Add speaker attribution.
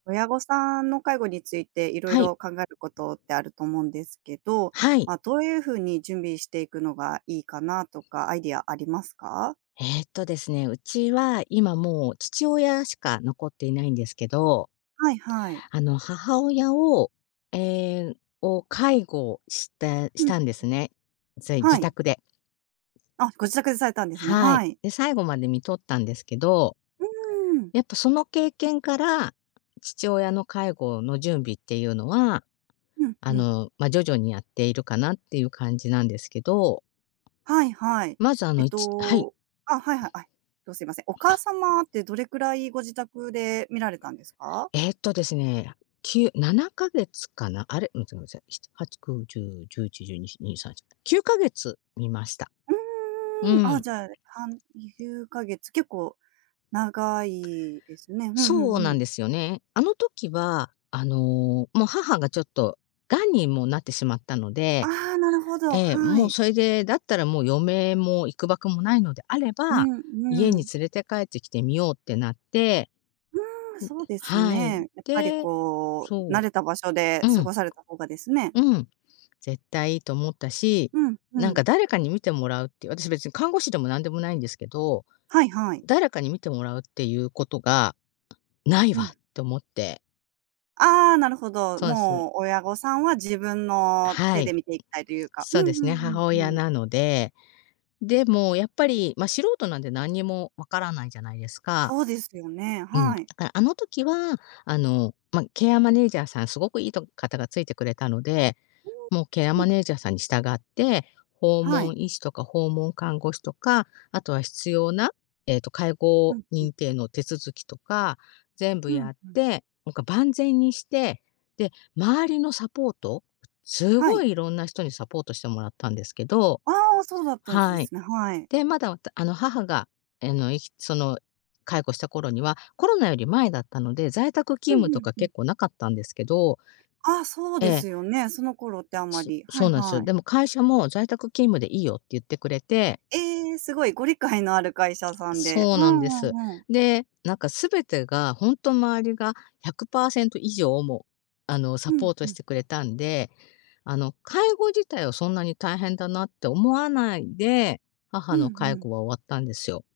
Speaker 1: 親御さんの介護について、いろい
Speaker 2: はい。
Speaker 1: ろ考えることってあると思うんですけど、
Speaker 2: はい。
Speaker 1: ま、どういうふうに準備していくのがいいかなとか、アイデアありますか？
Speaker 2: えっとですね、うちは今もう、父親しか残っていないんですけど、
Speaker 1: はいはい。
Speaker 2: あの母親を、ええ、を介護してし
Speaker 1: うん。うん。
Speaker 2: たんですね、ぜい
Speaker 1: は
Speaker 2: 自
Speaker 1: い。
Speaker 2: 宅で。
Speaker 1: あ、ご自宅でされたんですね、
Speaker 2: はい。
Speaker 1: はい。
Speaker 2: で、最後まで看取ったんですけど、
Speaker 1: うーん。
Speaker 2: やっぱその経験から、父親の介護の準備っていうのは、
Speaker 1: うん、
Speaker 2: あ
Speaker 1: うん。
Speaker 2: の、ま、徐々にやっているかなっていう感じなんですけど。
Speaker 1: はいはい。
Speaker 2: まず、あ
Speaker 1: えっ
Speaker 2: の、ち、はい。
Speaker 1: と、あ、はいはい。あ、すいません、お母
Speaker 2: あ。
Speaker 1: 様ってどれくらい、ご自宅で看られたんですか？
Speaker 2: えっとですね、97か月かな、あれ、ちょ、ごごめんなさい。7、8、9、10、11、12、1、2、3、4、9か月看ました。
Speaker 1: う
Speaker 2: う
Speaker 1: ーん、あ、
Speaker 2: ん。
Speaker 1: じゃあ、はん9ヶ月、結構長いですね。ふんふ
Speaker 2: そ
Speaker 1: ん
Speaker 2: う
Speaker 1: ふ
Speaker 2: な
Speaker 1: ん。
Speaker 2: んですよね。あの時は、あの、もう母がちょっと癌に、もうなってしまったので、
Speaker 1: ああ、なるほど、
Speaker 2: ええ、
Speaker 1: は
Speaker 2: もう
Speaker 1: い。
Speaker 2: それで、だったらもう、余命も幾ばくもないのであれ
Speaker 1: う
Speaker 2: ば、
Speaker 1: ん
Speaker 2: 家
Speaker 1: う
Speaker 2: に
Speaker 1: ん。
Speaker 2: 連れて帰ってきて、看ようってなって、
Speaker 1: うーん、そ
Speaker 2: う
Speaker 1: う
Speaker 2: ん、
Speaker 1: です
Speaker 2: はい。
Speaker 1: ね。やっぱり
Speaker 2: で、
Speaker 1: こう、
Speaker 2: そ
Speaker 1: 慣れた場所で
Speaker 2: う。う
Speaker 1: 過
Speaker 2: ん。
Speaker 1: ごされた方がですね。
Speaker 2: うん、絶対いいと思ったし、
Speaker 1: うん、う
Speaker 2: なん
Speaker 1: ん。
Speaker 2: か誰かに看てもらうっていう、私別に看護師でもなんでもないんですけど、
Speaker 1: はいはい。
Speaker 2: 誰かに看てもらうっていうことが、ない
Speaker 1: う
Speaker 2: わ
Speaker 1: ん。
Speaker 2: って思って。
Speaker 1: ああ、なるほど。
Speaker 2: そうです。
Speaker 1: もう親御さんは、自分の
Speaker 2: は
Speaker 1: 手で
Speaker 2: い。
Speaker 1: 看ていきたいというか。う
Speaker 2: そう
Speaker 1: ん
Speaker 2: ですね、
Speaker 1: うん
Speaker 2: 母
Speaker 1: う
Speaker 2: 親
Speaker 1: んうん。
Speaker 2: なので。でもやっぱり、ま、素人なんで、何にもわからないじゃないですか。
Speaker 1: そうですよね。
Speaker 2: うん。
Speaker 1: はい。
Speaker 2: あ、あの時は、あの、ま、ケアマネージャーさん、すごくいいと方がついてくれたので、
Speaker 1: う
Speaker 2: もうケア
Speaker 1: ん。うん。
Speaker 2: マネージャーさんに従って、訪
Speaker 1: はい。
Speaker 2: 問医師とか、訪問看護師とか、あとは必要な、ええと、介
Speaker 1: う
Speaker 2: 護
Speaker 1: ん、うん。
Speaker 2: 認定の手続きとか、全部
Speaker 1: うん、
Speaker 2: やっ
Speaker 1: うん。
Speaker 2: て、なんか、万全にして、で、周りのサポート、す
Speaker 1: は
Speaker 2: ご
Speaker 1: い。
Speaker 2: い色んな人にサポートしてもらったんですけど。
Speaker 1: ああ、そうだったんです
Speaker 2: はい。
Speaker 1: すね、はい。
Speaker 2: で、まだ、あの、母が、あの、いきその、介護した頃には、コロナより前だったので、在宅
Speaker 1: う
Speaker 2: 勤務
Speaker 1: んう
Speaker 2: と
Speaker 1: ん
Speaker 2: か
Speaker 1: うん。
Speaker 2: 結構なかったんですけど。
Speaker 1: ああ、そう
Speaker 2: え
Speaker 1: です
Speaker 2: え。
Speaker 1: よね。その頃ってあま
Speaker 2: す、
Speaker 1: り、は
Speaker 2: そ
Speaker 1: い
Speaker 2: うなんですよ。
Speaker 1: はい。
Speaker 2: でも会社も「在宅勤務でいいよ」って言ってくれて。
Speaker 1: ええ、すごい。ご理解のある会社さんで。
Speaker 2: そう
Speaker 1: ふ
Speaker 2: なん
Speaker 1: ん
Speaker 2: です。
Speaker 1: ふんふん。
Speaker 2: で、何か全てがほんと周りが100%以上、も、あの、
Speaker 1: う
Speaker 2: サ
Speaker 1: ん
Speaker 2: ポー
Speaker 1: う
Speaker 2: トし
Speaker 1: ん。
Speaker 2: てくれたんで、あの、介護自体はそんなに大変だなって思わないで、
Speaker 1: う
Speaker 2: 母
Speaker 1: ん
Speaker 2: の介
Speaker 1: うん。
Speaker 2: 護は終わったんですよ。